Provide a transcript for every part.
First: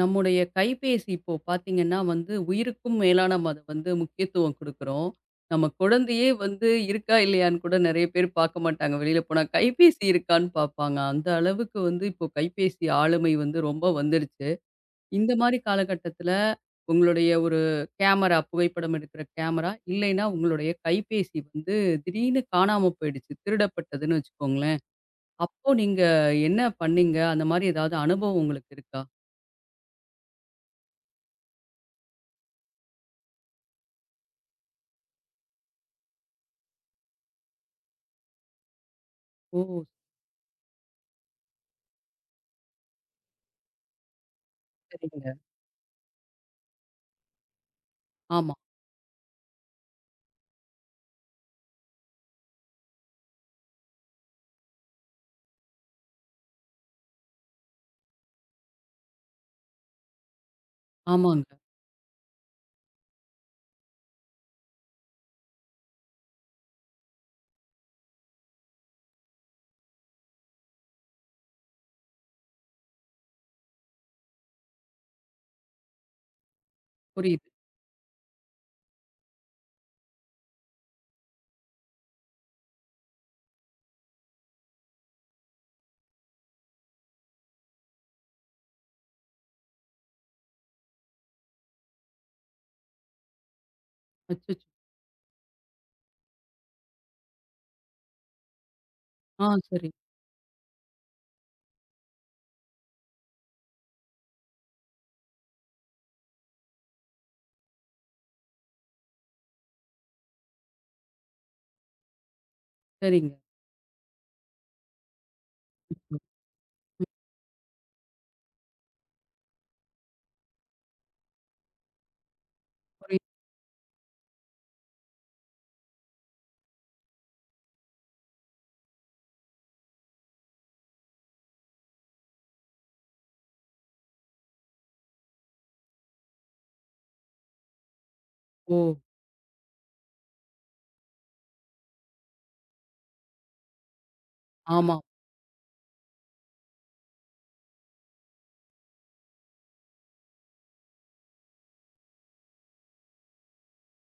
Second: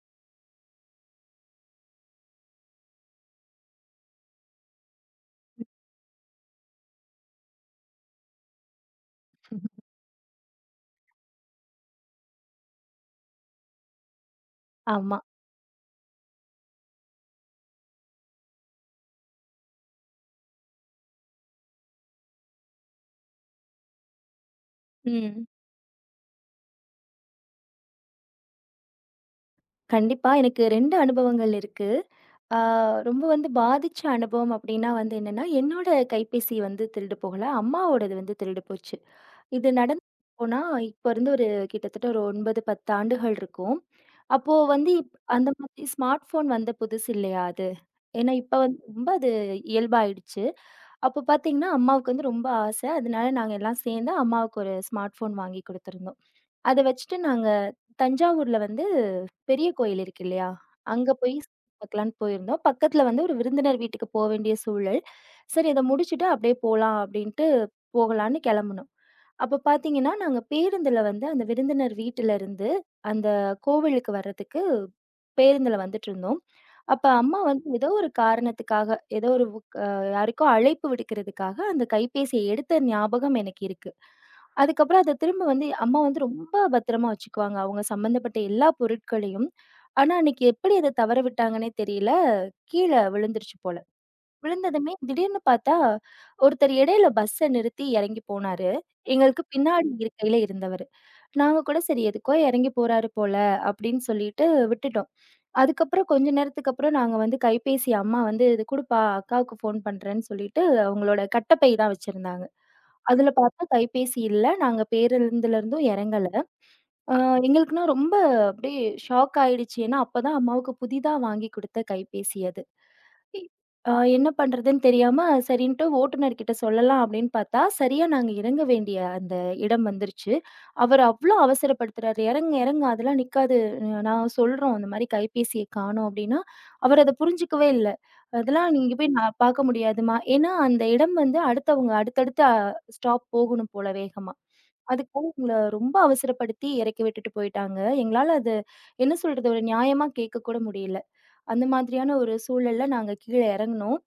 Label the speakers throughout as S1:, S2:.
S1: நம்முடைய கைபேசி இப்போ பார்த்தீங்கன்னா வந்து உயிருக்கும் மேலா நம்ம அதை வந்து முக்கியத்துவம் கொடுக்குறோம். நம்ம குழந்தையே வந்து இருக்கா இல்லையான்னு கூட நிறைய பேர் பார்க்க மாட்டாங்க. வெளியில போனா கைபேசி இருக்கான்னு பார்ப்பாங்க. அந்த அளவுக்கு வந்து இப்போ கைபேசி ஆளுமை வந்து ரொம்ப வந்துருச்சு.
S2: ஆமா.
S1: இந்த மாதிரி காலகட்டத்தில உங்களுடைய ஒரு கேமரா புகைப்படம் எடுக்கிற கேமரா, இல்லைன்னா உங்களுடைய கைபேசி வந்து திடீர்னு காணாம போயிடுச்சு. திருடப்பட்டதுன்னு வச்சுக்கோங்களேன்.
S2: ம்.
S1: அப்போ நீங்க என்ன பண்ணீங்க? அந்த மாதிரி ஏதாவது அனுபவம் உங்களுக்கு இருக்கா?
S2: கண்டிப்பா. எனக்கு 2 அனுபவங்கள் இருக்கு. ஆ ரொம்ப வந்து பாதிச்ச அனுபவம் அப்டின்னா வந்து என்னன்னா, என்னோட கைபேசி வந்து திருடு போகல. அம்மாவோடது வந்து திருடு போச்சு. இது
S1: ஓ!
S2: நடந்து போனா இப்ப இருந்து ஒரு கிட்டத்தட்ட ஒரு 9, 10 ஆண்டுகள் இருக்கும். அப்போ வந்து
S1: சரிங்க.
S2: அந்த மாதிரி ஸ்மார்ட் ஃபோன் வந்த புதுசு இல்லையா அது. ஏன்னா
S1: ஆமா.
S2: இப்ப வந்து ரொம்ப அது இயல்பாயிடுச்சு. அப்போ பார்த்தீங்கன்னா, அம்மாவுக்கு வந்து ரொம்ப ஆசை. அதனால நாங்க எல்லாம் சேர்ந்து அம்மாவுக்கு ஒரு ஸ்மார்ட் ஃபோன் வாங்கி குடுத்துருந்தோம். அத வச்சுட்டு நாங்க தஞ்சாவூர்ல வந்து பெரிய கோயில் இருக்கு இல்லையா? அங்க போய்
S1: ஆமாங்க.
S2: சுத்தி பார்க்கலான்னு போயிருந்தோம். பக்கத்துல வந்து ஒரு விருந்தினர் வீட்டுக்கு போ வேண்டிய சூழல். சரி இத முடிச்சுட்டு அப்படியே போலாம் அப்படின்ட்டு போகலான்னு கெளம்புனோம். அப்ப பார்த்தீங்கன்னா, நாங்க பேருந்துல வந்து அந்த விருந்தினர் வீட்டுல இருந்து அந்த கோவிலுக்கு வர்றதுக்கு பேருந்துல வந்துட்டுருந்தோம். அப்ப அம்மா
S1: புரியுது.
S2: வந்து ஏதோ ஒரு காரணத்துக்காக, ஏதோ ஒரு வுக் அ யாருக்கோ அழைப்பு விடுக்கிறதுக்காக அந்த கைபேசிய எடுத்த ஞாபகம் எனக்கு இருக்கு. அதுக்கப்புறம் அத திரும்ப வந்து அம்மா வந்து ரொம்ப பத்திரமா வச்சுக்குவாங்க. அவங்க சம்மந்தப்பட்ட எல்லா பொருட்களையும். ஆனா, அன்னைக்கு எப்படி அத தவற விட்டாங்கன்னே தெரியல. கீழ விழுந்துருச்சு போல.
S1: அச்சச்சோ!
S2: விழுந்ததுமே திடீர்னு பார்த்தா, ஒருத்தர் இடையில பஸ்ஸ நிறுத்தி இறங்கி போனாரு. எங்களுக்கு
S1: ஆ
S2: பின்னாடி
S1: சரி.
S2: இருக்கையில இருந்தவரு. நாங்க கூட சரி எதுக்கோ இறங்கி போறாரு போல அப்படின்னு சொல்லிட்டு விட்டுட்டோம். அதுக்கப்புறம் கொஞ்ச நேரத்துக்கு அப்புறம் நாங்க வந்து கைபேசி அம்மா வந்து இது குடுப்பா அக்காவுக்கு ஃபோன் பண்றேன்னு சொல்லிட்டு அவங்களோட கட்டப்பை தான் வச்சிருந்தாங்க. அதுல
S1: சரிங்க.
S2: பார்த்தா கைபேசி இல்ல. நாங்க பேருந்துல இருந்தும்
S1: ம்.
S2: இறங்கல. அ எங்களுக்குன்னா ரொம்ப அப்படியே ஷாக் ஆயிடுச்சு. ஏன்னா அப்பதான் அம்மாவுக்கு புதிதா வாங்கி குடுத்த கைபேசி அது.
S1: புரியுது.
S2: என்ன பண்றதுன்னு தெரியாம, சரின்ட்டு ஓட்டுநர்கிட்ட சொல்லலாம் அப்படின்னு பார்த்தா, சரியா நாங்க இறங்க வேண்டிய அந்த இடம் வந்துருச்சு. அவர் அவ்ளோ அவசரப்படுத்துறாரு. "இறங்குங்க, இறங்குங்க அதெல்லாம் நிக்காது. நான் சொல்றோம் இந்த மாரி கைபேசிய காணோம்" அப்படின்னா, அவர் அத புரிஞ்சுக்கவே இல்ல. "அதெல்லாம்
S1: ஓ!
S2: நீங்க போய் நான் பார்க்க முடியாதும்மா" ஏன்னா அந்த இடம் வந்து அடுத்தவங்க அடுத்தடுத்த ஸ்டாப் போகணும் போல வேகமா.
S1: ஆமா.
S2: அதுக்காக எங்கள ரொம்ப அவசரப்படுத்தி இறக்கி விட்டுட்டு போயிட்டாங்க. எங்களால அது என்ன சொல்றது? ஒரு நியாயமா கேட்க கூட முடியல. அந்த மாதிரியான ஒரு சூழல்ல நாங்க கீழ இறங்குனோம்.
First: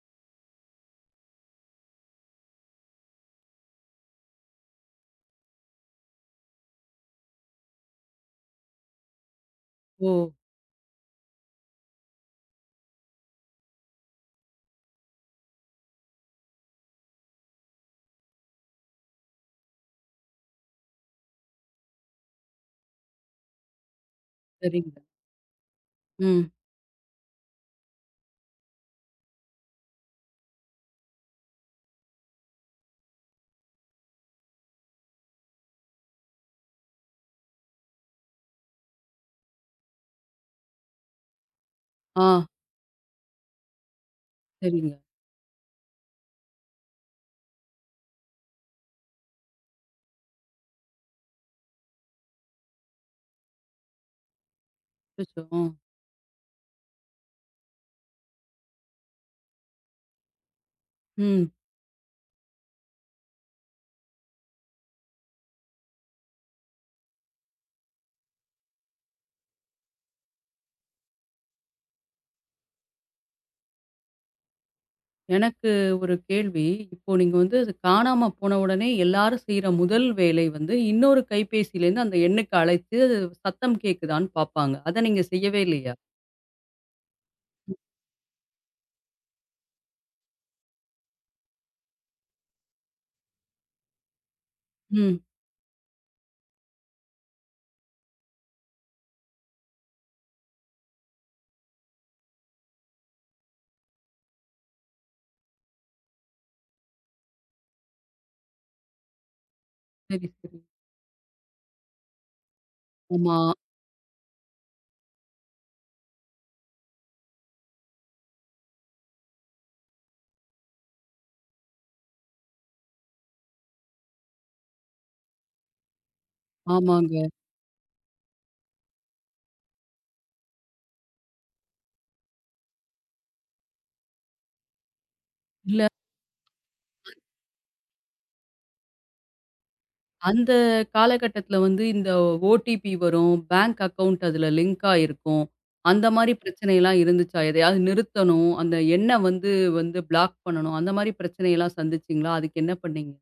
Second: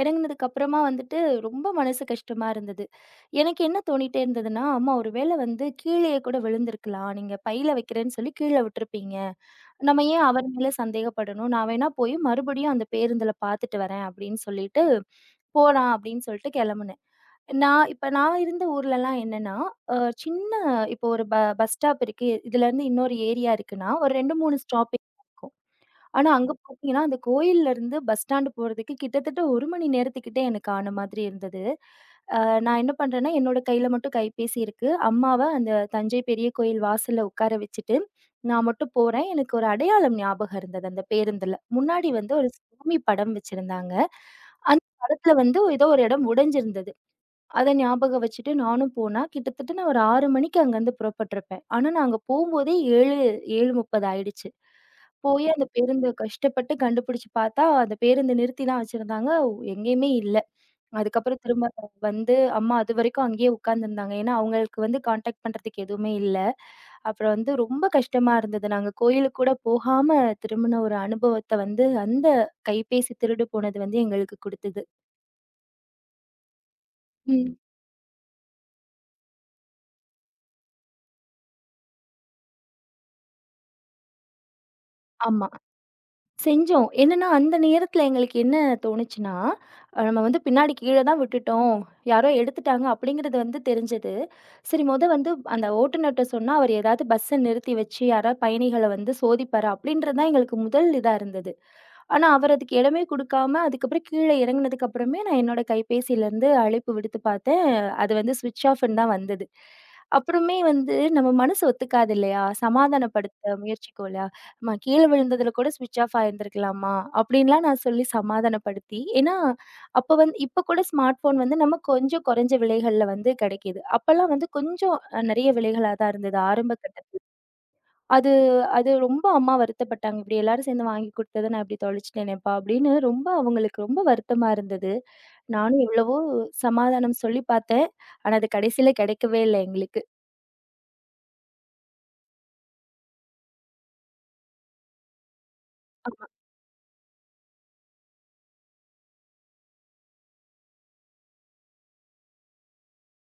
S2: இறங்குனதுக்கு அப்புறமா வந்துட்டு ரொம்ப மனசு கஷ்டமா இருந்தது. எனக்கு என்ன தோணிட்டே இருந்ததுன்னா, "அம்மா ஒருவேளை வந்து கீழயே கூட விழுந்திருக்கலாம். நீங்க பையில வைக்கிறேன்னு சொல்லி கீழ விட்டுருப்பீங்க. நம்ம
S1: ஓ!
S2: ஏன் அவர் மேல சந்தேகப்படணும்? நான் வேணா போய் மறுபடியும் அந்த பேருந்துல பார்த்துட்டு வரேன்." அப்படின்னு சொல்லிட்டு, போலாம் அப்படின்னு சொல்லிட்டு கிளம்புனேன். நான் இப்ப நான் இருந்த ஊர்லலாம் என்னன்னா, அ சின்ன இப்போ ஒரு ப பஸ் ஸ்டாப் இருக்கு. இதுலருந்து இன்னொரு ஏரியா இருக்குன்னா, ஒரு 2, 3
S1: சரிங்க.
S2: ஸ்டாப்பிங் இருக்கும். ஆனா
S1: ம்.
S2: அங்க பார்த்தீங்கன்னா, அந்த கோயில்ல இருந்து பஸ் ஸ்டாண்ட் போறதுக்கு கிட்டத்தட்ட 1 மணி நேரத்துக்கிட்ட எனக்கு ஆன மாதிரி இருந்தது. அ நான் என்ன பண்றேன்னா, என்னோட கையில மட்டும் கைபேசி இருக்கு. அம்மாவ அந்த தஞ்சை பெரிய கோயில் வாசல்ல உட்கார வச்சுட்டு, நான் மட்டும் போறேன். எனக்கு ஒரு அடையாளம் ஞாபகம் இருந்தது அந்த பேருந்துல. முன்னாடி
S1: ஆ
S2: வந்து ஒரு சாமி படம் வச்சிருந்தாங்க. அந்த
S1: சரிங்க.
S2: படத்துல வந்து ஏதோ ஒரு இடம் உடைஞ்சிருந்தது. அத ஞாபகம் வச்சுட்டு நானும் போனா, கிட்டத்தட்ட நான் ஒரு 6 மணிக்கு அங்கருந்து புறப்பட்டுருப்பேன். ஆனா, நாங்க போம்போதே 7, 7:30 ஆயிடுச்சு.
S1: அச்சச்சோ!
S2: போய்
S1: ஆ.
S2: அந்த பேருந்த கஷ்டப்பட்டு கண்டுபிடிச்சு பார்த்தா, அந்த பேருந்த நிறுத்தி தான் வச்சிருந்தாங்க. எங்கேயுமே இல்ல. அதுக்கப்புறம்
S1: ம்.
S2: திரும்ப வந்து அம்மா அதுவரைக்கும் அங்கேயே உட்காந்துருந்தாங்க. ஏன்னா, அவங்களுக்கு வந்து கான்டாக்ட் பண்றதுக்கு எதுவுமே இல்ல. அப்புறம் வந்து ரொம்ப கஷ்டமா இருந்தது. நாங்க கோயிலுக்கு கூட போகாம திரும்புன ஒரு அனுபவத்த வந்து, அந்த கைபேசி திருடு போனது வந்து எங்களுக்கு குடுத்தது.
S1: எனக்கு ஒரு கேள்வி. இப்போ நீங்க
S2: ம்.
S1: வந்து அது காணாம போன உடனே எல்லாரும் செய்ற முதல் வேலை வந்து இன்னொரு கைபேசியிலேருந்து அந்த எண்ணுக்கு அழைத்து சத்தம் கேட்குதான்னு பார்ப்பாங்க. அத நீங்க
S2: ஆமா.
S1: செய்யவே இல்லையா?
S2: செஞ்சோம். என்னன்னா, அந்த நேரத்துல எங்களுக்கு என்ன தோணுச்சுன்னா, நம்ம வந்து பின்னாடி கீழ தான் விட்டுட்டோம். யாரோ எடுத்துட்டாங்க அப்படிங்கிறது வந்து தெரிஞ்சது. சரி
S1: ம்.
S2: வந்து அந்த ஓட்டுநர்ட்ட சொன்னா, அவர் ஏதாவது பஸ்ஸ நிறுத்தி வச்சு, யாராவது பயணிகள வந்து சோதிப்பாரு அப்படின்றது தான் எங்களுக்கு முதல் இதா இருந்தது. ஆனா, அவர் அதுக்கு இடமே குடுக்காம, அதுக்கப்புறம் கீழ இறங்குனதுக்கு அப்புறமே நான் என்னோட கைபேசியிலருந்து அழைப்பு விடுத்து பார்த்தேன். அது வந்து ஸ்விட்ச் ஆஃப்ன்னு தான் வந்தது.
S1: சரி,
S2: அப்புறமே
S1: சரி.
S2: வந்து நம்ம மனசு ஒத்துக்காது இல்லையா?
S1: ஆமா.
S2: சமாதானப்படுத்த முயற்சிக்கும் இல்லையா? "அம்மா கீழ விழுந்ததுல கூட ஸ்விட்ச் ஆஃப் ஆயிருந்திருக்கலாம்மா" அப்படின்லாம் நான் சொல்லி சமாதானப்படுத்தி ஏன்னா, அப்ப வந்து இப்ப கூட ஸ்மார்ட் ஃபோன் வந்து நம்ம கொஞ்சம் குறைஞ்ச விலைகள்ல வந்து கிடைக்கிது. அப்பலாம் வந்து கொஞ்சம் நெறைய விலைகளா தான் இருந்தது ஆரம்ப கட்டத்துல.
S1: ஆமாங்க.
S2: அது அது ரொம்ப அம்மா வருத்தப்பட்டாங்க. "இப்படி எல்லாரும் சேர்ந்து வாங்கி குடுத்தத நான் இப்படி தொலைச்சுட்டேனேப்பா" அப்படின்னு ரொம்ப அவங்களுக்கு ரொம்ப வருத்தமா இருந்தது. நானும்
S1: இல்ல
S2: எவ்வளவோ சமாதானம் சொல்லி பார்த்தேன். ஆனா அது கடைசியில கிடைக்கவே இல்ல எங்களுக்கு.
S1: அந்த காலகட்டத்தில வந்து இந்த ஓடிபி வரும். பேங்க் அக்கவுண்ட் அதில லிங்க் ஆயிருக்கும். அந்த மாரி பிரச்சனைலாம் இருந்துச்சா? எதையாவது நிறுத்தணும். அந்த எண்ண வந்து வந்து பிளாக் பண்ணணும். அந்த மாரி பிரச்சனையெல்லாம் சந்திச்சீங்களா? அதுக்கு என்ன பண்ணீங்க?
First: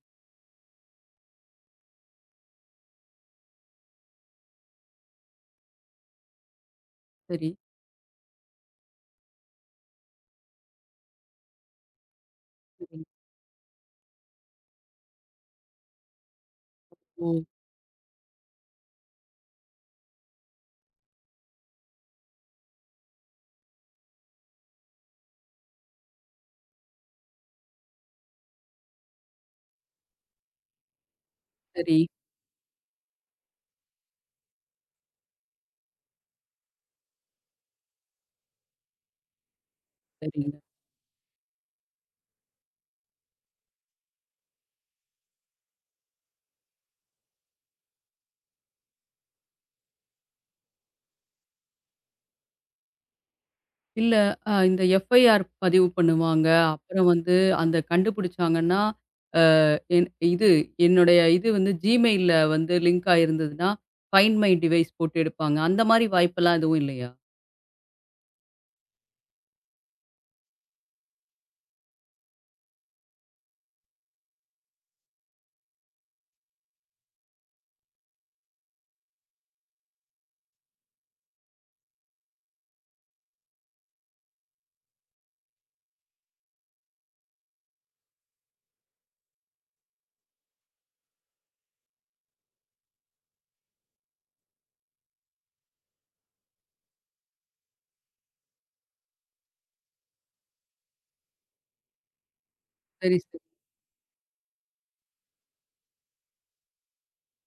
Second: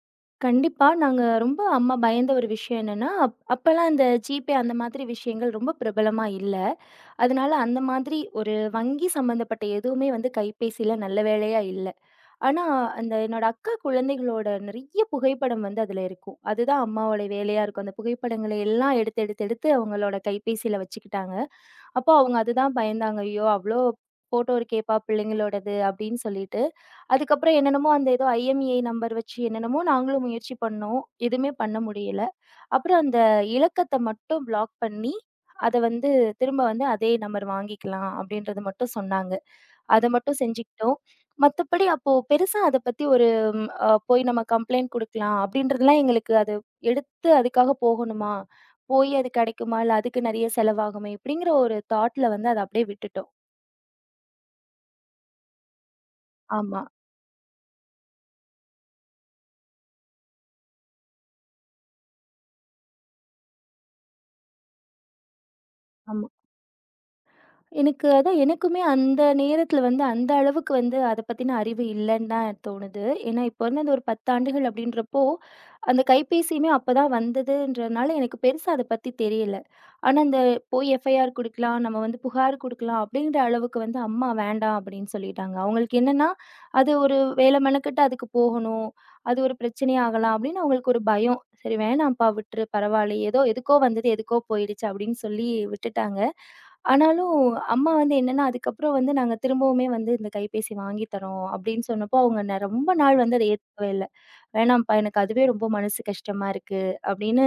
S2: கண்டிப்பா. நாங்க ரொம்ப அம்மா பயந்த ஒரு விஷயம் என்னன்னா, அப்பலாம் இந்த ஜிபே அந்த மாதிரி விஷயங்கள் ரொம்ப பிரபலமா இல்ல.
S1: சரி,
S2: அதனால அந்த மாதிரி ஒரு வங்கி சம்மந்தப்பட்ட எதுவுமே வந்து கைபேசியில நல்ல வேளையா இல்ல. ஆனா,
S1: சரி.
S2: அந்த என்னோட அக்கா குழந்தைகளோட நெறைய புகைப்படம் வந்து அதுல இருக்கும். அதுதான் அம்மாவோட
S1: ஓ!
S2: வேலையா இருக்கும். அந்த புகைப்படங்களை எல்லாம் எடுத்து எடுத்து எடுத்து அவங்களோட கைபேசியில வச்சுக்கிட்டாங்க. அப்போ அவங்க அதுதான் பயந்தாங்க. ஐயோ! அவ்ளோ ஃபோட்டோ இருக்கேப்பா பிள்ளைங்களோடது அப்படின்னு சொல்லிட்டு. அதுக்கப்புறம் என்னென்னமோ அந்த ஏதோ ஐஎம்இஐ நம்பர் வச்சு என்னென்னமோ நாங்களும் முயற்சி பண்ணோம். எதுவுமே பண்ண
S1: சரி,
S2: முடியல. அப்புறம் அந்த இலக்கத்த மட்டும் பிளாக் பண்ணி, அத வந்து திரும்ப வந்து அதே நம்பர் வாங்கிக்கலாம் அப்படின்றது மட்டும் சொன்னாங்க. அத மட்டும்
S1: சரிங்க.
S2: செஞ்சுக்கிட்டோம். மத்தபடி அப்போ பெருசா அத பத்தி ஒரு ம் அ போய் நம்ம கம்ப்ளைண்ட் குடுக்கலாம் அப்படின்றதுலாம் எங்களுக்கு அது எடுத்து அதுக்காக போகணுமா? போய் அது கிடைக்குமா? இல்ல அதுக்கு நெறைய செலவாகுமே! இப்படிங்கிற ஒரு தாட்ல வந்து அத அப்படியே விட்டுட்டோம்.
S1: இல்ல இந்த எஃப்ஐஆர் பதிவு பண்ணுவாங்க.
S2: ஆமா,
S1: அப்புறம் வந்து அந்த கண்டுபிடிச்சாங்கன்னா, அ என் இது என்னுடைய இது வந்து Gmailல வந்து லிங்க் ஆயிருந்ததுன்னா, ஃபைண்ட் மை டிவைஸ் போட்டு எடுப்பாங்க. அந்த மாரி
S2: ஆமா.
S1: வாய்ப்பெல்லாம் எதுவும் இல்லையா?
S2: எனக்கு அதான் எனக்குமே அந்த நேரத்துல வந்து அந்த அளவுக்கு வந்து அத பத்தின அறிவு இல்லன்னு தான் தோணுது. ஏன்னா, இப்போ வந்து அது ஒரு 10 ஆண்டுகள் அப்படின்றப்போ அந்த கைபேசியுமே அப்பதான் வந்ததுன்றனால எனக்கு பெருசா அத பத்தி தெரியல. ஆனா, அந்த போய் எஃப்ஐஆர் குடுக்கலாம், நம்ம வந்து புகார் குடுக்கலாம் அப்படிங்கிற அளவுக்கு வந்து அம்மா வேண்டாம் அப்படின்னு சொல்லிட்டாங்க. அவங்களுக்கு என்னன்னா, அது ஒரு வேல மெனக்கெட்டு அதுக்கு போகணும். அது ஒரு பிரச்சனையாகலாம் அப்படின்னு அவங்களுக்கு ஒரு பயம். சரி வேணாம்ப்பா விட்டுரு பரவாயில்லை. ஏதோ எதுக்கோ வந்தது எதுக்கோ போயிடுச்சு அப்படின்னு சொல்லி விட்டுட்டாங்க. ஆனாலும் அம்மா வந்து என்னன்னா, அதுக்கப்புறம் வந்து நாங்க திரும்பவுமே வந்து இந்த கைபேசி வாங்கி தரோம் அப்படின்னு சொன்னப்போ அவங்க ரொம்ப
S1: சரி,
S2: நாள் வந்து
S1: சரி.
S2: அத ஏத்துக்கவே இல்ல. "வேணாம்ப்பா, எனக்கு அதுவே ரொம்ப மனசு கஷ்டமா இருக்கு" அப்படின்னு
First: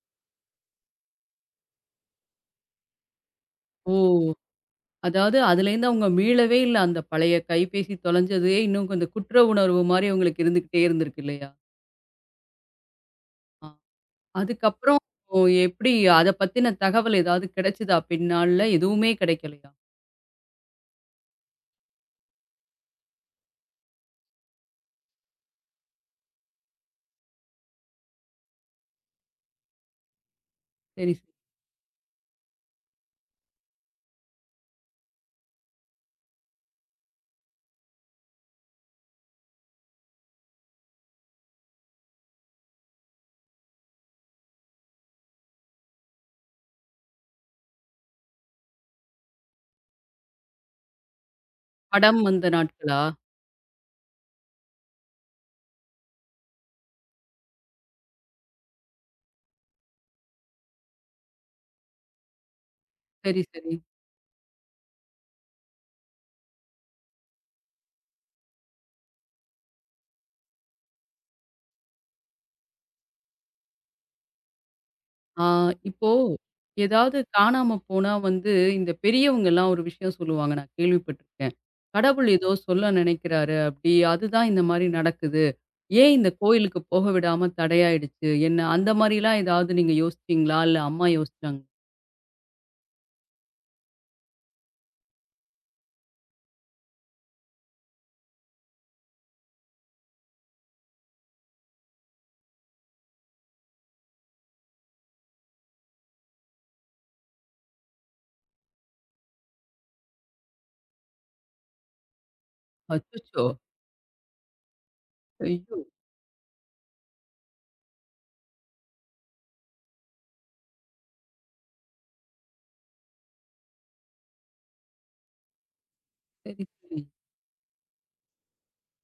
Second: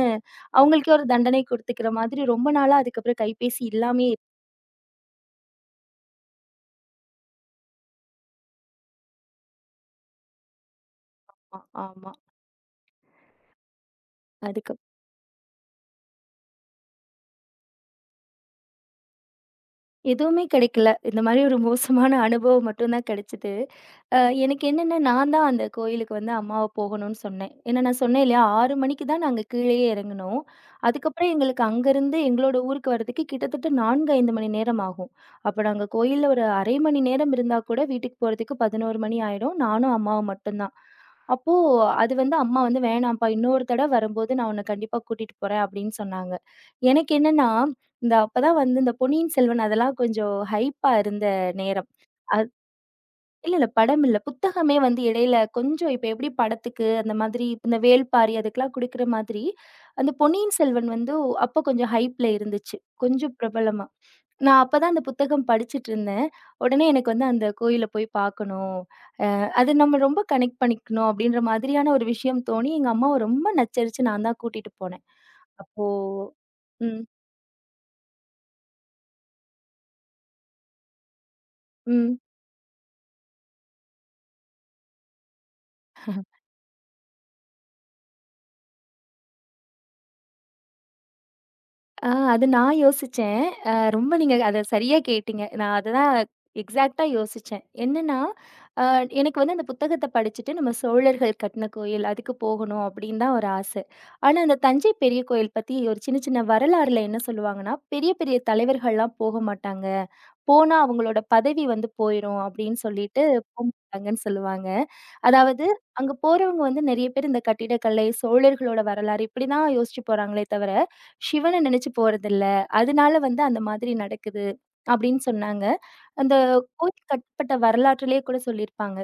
S2: அவங்களுக்கே ஒரு தண்டனை குடுத்துக்கிற மாதிரி ரொம்ப நாளா அதுக்கப்புறம் கைபேசி
S1: ஓ!
S2: இல்லாமயே
S1: அதாவது அதுலேருந்து அவங்க மீளவே இல்ல. அந்த பழைய கைபேசி தொலைஞ்சதே இன்னும் கொஞ்சம் குற்ற உணர்வு மாரி உங்களுக்கு இருந்துகிட்டே இருந்திருக்கு இல்லையா?
S2: இருப்பான். ஆமா.
S1: ஆ.
S2: அதுக்கு
S1: அதுக்கப்புறம் எப்படி அத பத்தின தகவல் ஏதாவது கிடைச்சதா பின்னாள்ல? எதுவுமே கிடைக்கலையா?
S2: எதுவுமே கிடைக்கல. இந்த மாரி ஒரு மோசமான அனுபவம் மட்டும் தான் கிடைச்சது. அ எனக்கு என்னன்னா, நான் தான் அந்த கோயிலுக்கு வந்து அம்மாவ போகணும்னு சொன்னேன். ஏன்னா நான் சொன்னேன் இல்லையா, 6 மணிக்கு தான் நாங்க கீழேயே இறங்குனோம்.
S1: சரி, சரி.
S2: அதுக்கப்புறம் எங்களுக்கு அங்கருந்து எங்களோட ஊருக்கு வரதுக்கு கிட்டத்தட்ட 4, 5 மணி நேரம் ஆகும். அப்ப நாங்க கோயில்ல ஒரு 1/2 மணி நேரம் இருந்தா கூட வீட்டுக்கு போறதுக்கு 11 மணி ஆயிடும். நானும் அம்மாவும் மட்டும் தான். அப்போ அது வந்து அம்மா வந்து "வேணாம்ப்பா, இன்னொரு தடவ வரும்போது நான் உன்ன கண்டிப்பா கூட்டிட்டு போறேன்" அப்படின்னு சொன்னாங்க. எனக்கு என்னன்னா இந்த அப்பதான் வந்து இந்த பொன்னியின் செல்வன் அதெல்லாம் கொஞ்சம் ஹைப்பா இருந்த நேரம்.
S1: படம்
S2: அது
S1: வந்த நாட்களா?
S2: இல்ல, இல்ல படம் இல்ல. புத்தகமே வந்து இடையில கொஞ்சம் இப்ப எப்படி படத்துக்கு அந்த மாதிரி இந்த வேள்பாரி அதுக்கெல்லாம் குடுக்குற மாதிரி, அந்த பொன்னியின் செல்வன் வந்து அப்ப கொஞ்சம் ஹைப்ல இருந்துச்சு. கொஞ்சம்
S1: சரி, சரி.
S2: பிரபலமா. நான் அப்பதான் அந்த புத்தகம் படிச்சுட்டு இருந்தேன். உடனே எனக்கு வந்து அந்த கோயில போய் பார்க்கணும். அது நம்ம ரொம்ப கனெக்ட் பண்ணிக்கணும் அப்படின்ற மாதிரியான ஒரு விஷயம் தோணி, எங்க அம்மாவ ரொம்ப நச்சரிச்சு நான் தான் கூட்டிட்டு போனேன்.
S1: ஆ,
S2: அப்போ
S1: இப்போ
S2: ம்,
S1: ஏதாவது காணாம போனா வந்து இந்த பெரியவங்கலாம் ஒரு விஷயம் சொல்லுவாங்க. நான் கேள்விப்பட்டுருக்கேன்.
S2: ம்.
S1: கடவுள் ஏதோ சொல்ல நினைக்கிறாரு அப்படி. அதுதான் இந்த மாரி நடக்குது. ஏன் இந்த கோயிலுக்கு போக விடாம தடையாயிடுச்சு? என்ன அந்த மாரிலாம் ஏதாவது நீங்க யோசிச்சீங்களா? இல்ல அம்மா யோசிச்சாங்களா?
S2: அது நான் யோசிச்சேன். ரொம்ப நீங்க அத சரியா கேட்டீங்க. நான் அததான் எக்ஸாக்ட்டா யோசிச்சேன். என்னன்னா, அ எனக்கு வந்து அந்த புத்தகத்த படிச்சுட்டு நம்ம சோழர்கள் கட்டின கோயில் அதுக்கு போகணும் அப்படின்னு தான் ஒரு ஆசை. ஆனா, அந்த தஞ்சை பெரிய கோயில் பத்தி ஒரு சின்ன சின்ன வரலாறுல என்ன சொல்லுவாங்கன்னா, பெரிய பெரிய தலைவர்கள்லாம் போக மாட்டாங்க. போனா அவங்களோட பதவி வந்து போயிரும் அப்படின்னு சொல்லிட்டு
S1: அச்சச்சோ!
S2: போமாட்டாங்கன்னு சொல்லுவாங்க. அதாவது
S1: ஐயோ!
S2: அங்க போறவங்க வந்து நெறைய பேர் இந்த கட்டிடக்கலை, சோழர்களோட வரலாறு இப்படிதான் யோசிச்சு போறாங்களே தவிர, சிவன நெனைச்சு போறதில்ல. அதனால வந்து அந்த மாதிரி நடக்குது அப்படின்னு சொன்னாங்க. அந்த
S1: சரி, சரி.
S2: கோயில் கட்டப்பட்ட வரலாற்றிலேயே கூட சொல்லியிருப்பாங்க.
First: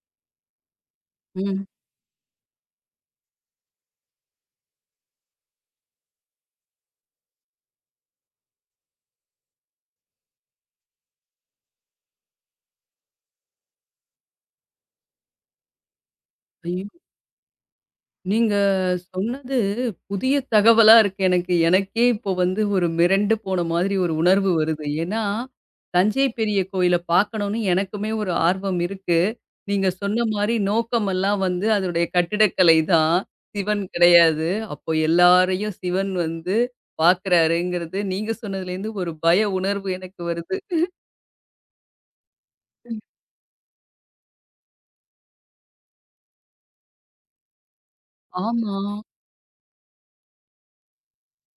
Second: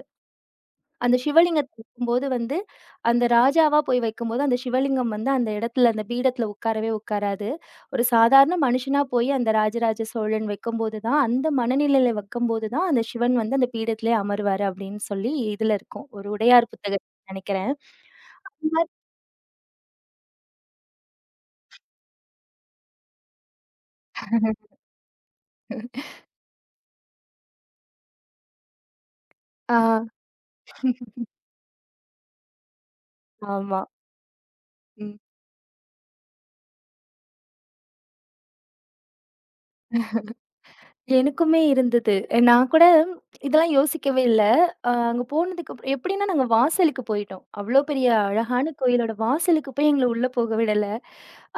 S2: அந்த
S1: ம்.
S2: சிவலிங்கத்த வைக்கும்போது வந்து, அந்த ராஜாவா போய் வைக்கும்போது, அந்த சிவலிங்கம் வந்து அந்த இடத்துல, அந்த பீடத்துல உட்காரவே உட்காராது. ஒரு சாதாரண மனுஷனா போய் அந்த ராஜராஜ சோழன் வைக்கும்போது தான், அந்த மனநிலையில வைக்கும்போது தான், அந்த சிவன் வந்து அந்த பீடத்திலே அமருவாரு அப்படின்னு சொல்லி இதுல இருக்கும். ஒரு உடையார்
S1: ஐயோ!
S2: புத்தகத்துல நெனைக்கிறேன்.
S1: நீங்க
S2: இந்த மாரி
S1: சொன்னது புதிய தகவலா இருக்கு எனக்கு. எனக்கே இப்போ வந்து ஒரு மிரண்டு போன மாதிரி ஒரு உணர்வு வருது. ஏன்னா, தஞ்சை பெரிய கோயில பார்க்கணும்னு எனக்குமே ஒரு ஆர்வம் இருக்கு.
S2: ஆ
S1: நீங்க சொன்ன மாரி நோக்கமெல்லாம் வந்து அதனுடைய கட்டிடக்கலை தான்.
S2: ஆமா.
S1: சிவன் கிடையாது. அப்போ
S2: ம்.
S1: எல்லாரையும் சிவன் வந்து பார்க்குறாருங்கிறது நீங்க சொன்னதுலேருந்து ஒரு பய உணர்வு எனக்கு வருது.
S2: எனக்குமே இருந்தது. நான் கூட இதெல்லாம் யோசிக்கவே இல்ல. அங்க போனதுக்கு அப்புறம் எப்படின்னா நாங்க வாசலுக்கு போயிட்டோம். அவ்ளோ பெரிய அழகான
S1: ஆமா.
S2: கோயிலோட வாசலுக்கு போய் எங்கள உள்ள போக விடல.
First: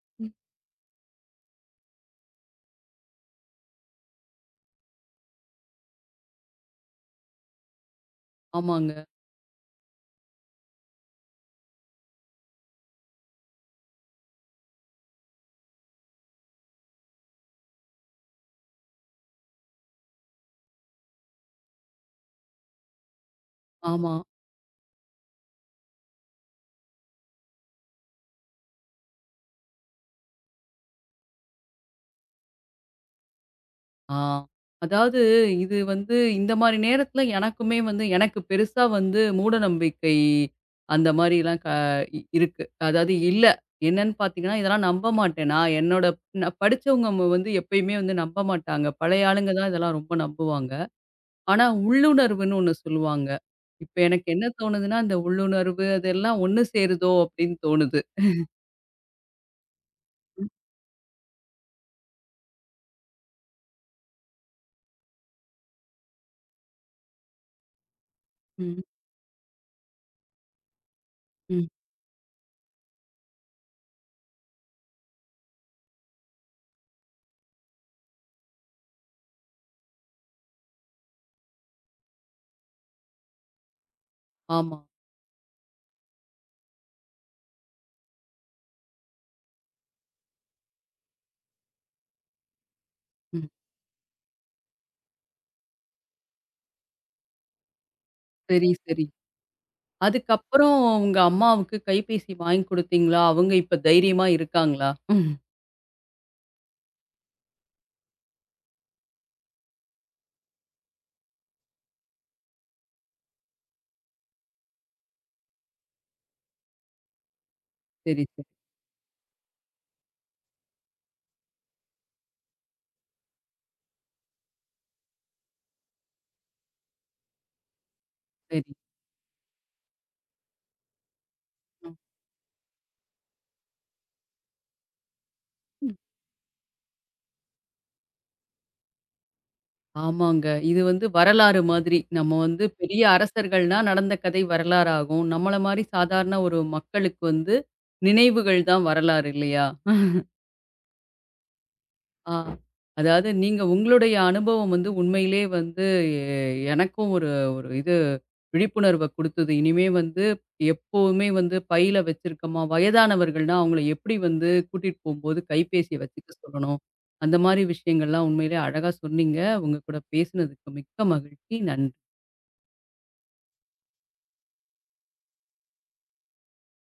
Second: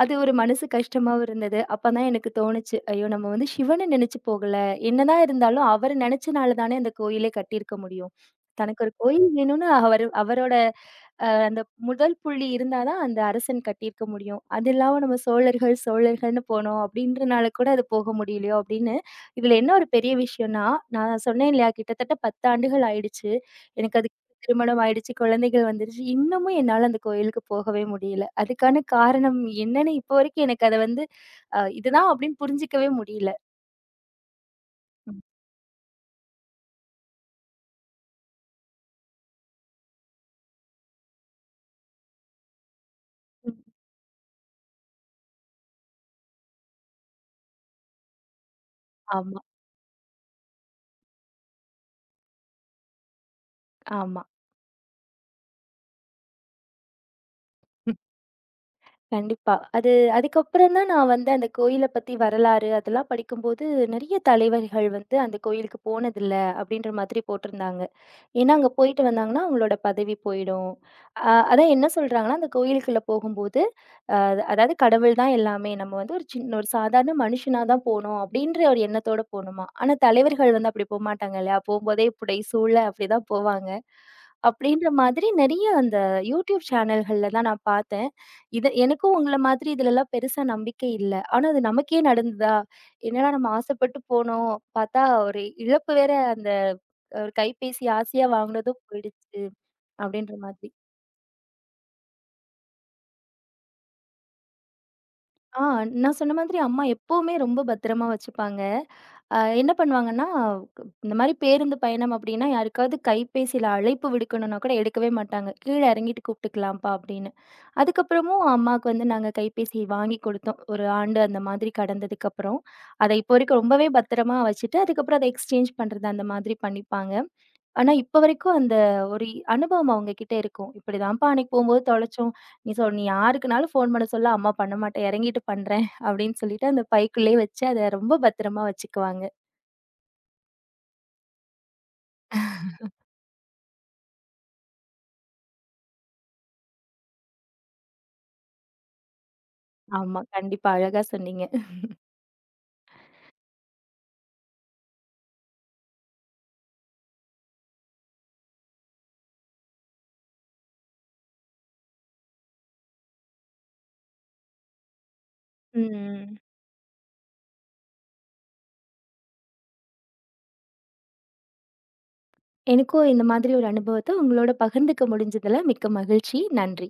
S2: அது ஒரு மனசு கஷ்டமாவும் இருந்தது. அப்பதான் எனக்கு தோணுச்சு, ஐயோ! நம்ம வந்து சிவன நெனச்சு போகல. என்னதான் இருந்தாலும் அவர நெனச்சனால தானே அந்த கோயிலே கட்டியிருக்க முடியும். தனக்கு ஒரு
S1: ஆமாங்க.
S2: கோயில் வேணும்னு அவரு அவரோட அந்த முதல் புள்ளி இருந்தா தான் அந்த அரசன் கட்டியிருக்க முடியும். அது இல்லாம நம்ம சோழர்கள், சோழர்கள்ன்னு போனோம் அப்படின்றனால கூட அது போக முடியலையோ அப்படின்னு, இதுல என்ன ஒரு பெரிய விஷயம்னா, நான் சொன்னேன் இல்லையா கிட்டத்தட்ட 10 ஆண்டுகள் ஆயிடுச்சு. எனக்கு
S1: ஆமா.
S2: அதுக்கு திருமணம் ஆயிடுச்சு, குழந்தைகள் வந்துருச்சு. இன்னமும் என்னால அந்த கோயிலுக்கு போகவே முடியல. அதுக்கான காரணம் என்னன்னு இப்போ வரைக்கும் எனக்கு அத வந்து, இதுதான் அப்படின்னு புரிஞ்சுக்கவே முடியல.
S1: ஆ.
S2: ம்.
S1: அதாவது இது வந்து இந்த மாரி நேரத்தில எனக்குமே வந்து எனக்கு பெருசா வந்து மூடநம்பிக்கை அந்த மாரிலாம் க இ இருக்கு. அதாவது இல்ல. என்னன்னு பார்த்தீங்கன்னா, இதெல்லாம் நம்ப மாட்டேன். நான் படிச்சவங்க வந்து எப்பயுமே வந்து நம்ப மாட்டாங்க. பழைய
S2: ஆமா,
S1: ஆளுங்க தான் இதெல்லாம் ரொம்ப நம்புவாங்க. ஆனா உள்ளுணர்வுன்னு ஒண்ணு சொல்லுவாங்க. இப்ப
S2: ஆமா.
S1: எனக்கு என்ன தோணுதுன்னா, இந்த உள்ளுணர்வு அதெல்லாம் ஒண்ணு சேருதோ! அப்படின்னு தோணுது.
S2: கண்டிப்பா. அது
S1: ம்,
S2: அதுக்கப்புறம் தான் நான் வந்து அந்த கோயில பத்தி வரலாறு அதெல்லாம் படிக்கும்போது, நெறைய தலைவர்கள் வந்து அந்த கோயிலுக்கு போனதில்ல, அப்படின்ற மாதிரி போட்டிருந்தாங்க. ஏன்னா, அங்க
S1: ம்,
S2: போயிட்டு வந்தாங்கன்னா, அவங்களோட பதவி போயிடும்.
S1: ம்.
S2: அதான் என்ன சொல்றாங்கன்னா, அந்த கோயிலுக்குள்ள போகும்போது, அ அதாவது கடவுள் தான் எல்லாமே. நம்ம வந்து ஒரு சின்ன ஒரு சாதாரண மனுஷனா தான் போணும் அப்படின்ற ஒரு எண்ணத்தோட போணுமாம். ஆனா, தலைவர்கள் வந்து அப்படி போமாட்டாங்க இல்லையா? போம்போதே புடை சூழ அப்படிதான் போவாங்க.
S1: ஆமா.
S2: அப்படின்ற மாதிரி நெறைய அந்த யூடியூப் சேனல்கள்ல தான் நான் பார்த்தேன். இது எனக்கும் உங்கள மாதிரி இதுலலாம் பெருசா நம்பிக்கை இல்ல. ஆனா, அது நமக்கே நடந்ததா? என்னடா
S1: ம்.
S2: நம்ம ஆசைப்பட்டு போனோம். பார்த்தா ஒரு இழப்பு வேற அந்த ஒரு கைபேசி ஆசையா
S1: சரி,
S2: வாங்குனதும்
S1: சரி.
S2: போயிடுச்சு அப்படின்ற மாதிரி.
S1: அதுக்கப்புறம் உங்க அம்மாவுக்கு கைபேசி வாங்கி குடுத்தீங்களா? அவங்க இப்ப தைரியமா இருக்காங்களா? ம்.
S2: ஆ நான் சொன்ன மாதிரி அம்மா எப்பவுமே ரொம்ப பத்திரமா வச்சுப்பாங்க. என்ன பண்ணுவாங்கன்னா, இந்த மாரி பேருந்து பயணம் அப்படின்னா, யாருக்காவது கைபேசியில அழைப்பு விடுக்கணும்னா கூட எடுக்கவே மாட்டாங்க. "கீழ இறங்கிட்டு கூப்பிட்டுக்கலாம்ப்பா" அப்படின்னு.
S1: சரி,
S2: அதுக்கப்புறமும்
S1: சரி.
S2: அம்மாவுக்கு வந்து நாங்க கைபேசி வாங்கி கொடுத்தோம். ஒரு ஆண்டு அந்த மாதிரி கடந்ததுக்கப்புறம். அத இப்போ வரைக்கும் ரொம்பவே பத்திரமா வச்சுட்டு, அதுக்கப்புறம் அத எக்ஸ்சேஞ்ச் பண்றது அந்த மாதிரி பண்ணிப்பாங்க. ஆனா, இப்ப வரைக்கும்
S1: சரி.
S2: அந்த ஒரு அனுபவம் அவங்ககிட்ட இருக்கும். "இப்படிதான்ப்பா அன்னைக்கு போம்போது தொலைச்சோம். நீ யாருக்குனாலும் ஃபோன் பண்ண சொல்ல, அம்மா பண்ண மாட்டேன். இறங்கிட்டு பண்றேன்."
S1: ம்.
S2: அப்படின்னு சொல்லிட்டு அந்த பைக்குள்ளயே வச்சு அத ரொம்ப பத்திரமா வச்சுக்குவாங்க.
S1: ஆமாங்க. இது வந்து வரலாறு மாதிரி. நம்ம வந்து பெரிய அரசர்கள்னா நடந்த கதை வரலாறாகும். நம்மள மாரி சாதாரண ஒரு மக்களுக்கு வந்து நினைவுகள் தான் வரலாறு இல்லையா?
S2: ஆமா, கண்டிப்பா. அழகா சொன்னீங்க.
S1: ஆ. அதாவது நீங்க உங்களுடைய அனுபவம் வந்து உண்மையிலே வந்து எ எனக்கும் ஒரு ஒரு இது விழிப்புணர்வ குடுத்தது. இனிமே வந்து எப்பவுமே வந்து பையில வச்சிருக்கமா வயதானவர்கள்னா, அவங்கள எப்படி வந்து கூட்டிட்டு போம்போது கைபேசிய வச்சுக்க
S2: ம்.
S1: சொல்லணும். அந்த மாரி விஷயங்கள்லாம் உண்மையிலே அழகா சொன்னீங்க. உங்க கூட பேசினதுக்கு மிக்க மகிழ்ச்சி. நன்றி.
S2: எனக்கும் இந்த மாதிரி ஒரு அனுபவத்த உங்களோட பகிர்ந்துக்க முடிஞ்சதுல மிக்க மகிழ்ச்சி. நன்றி.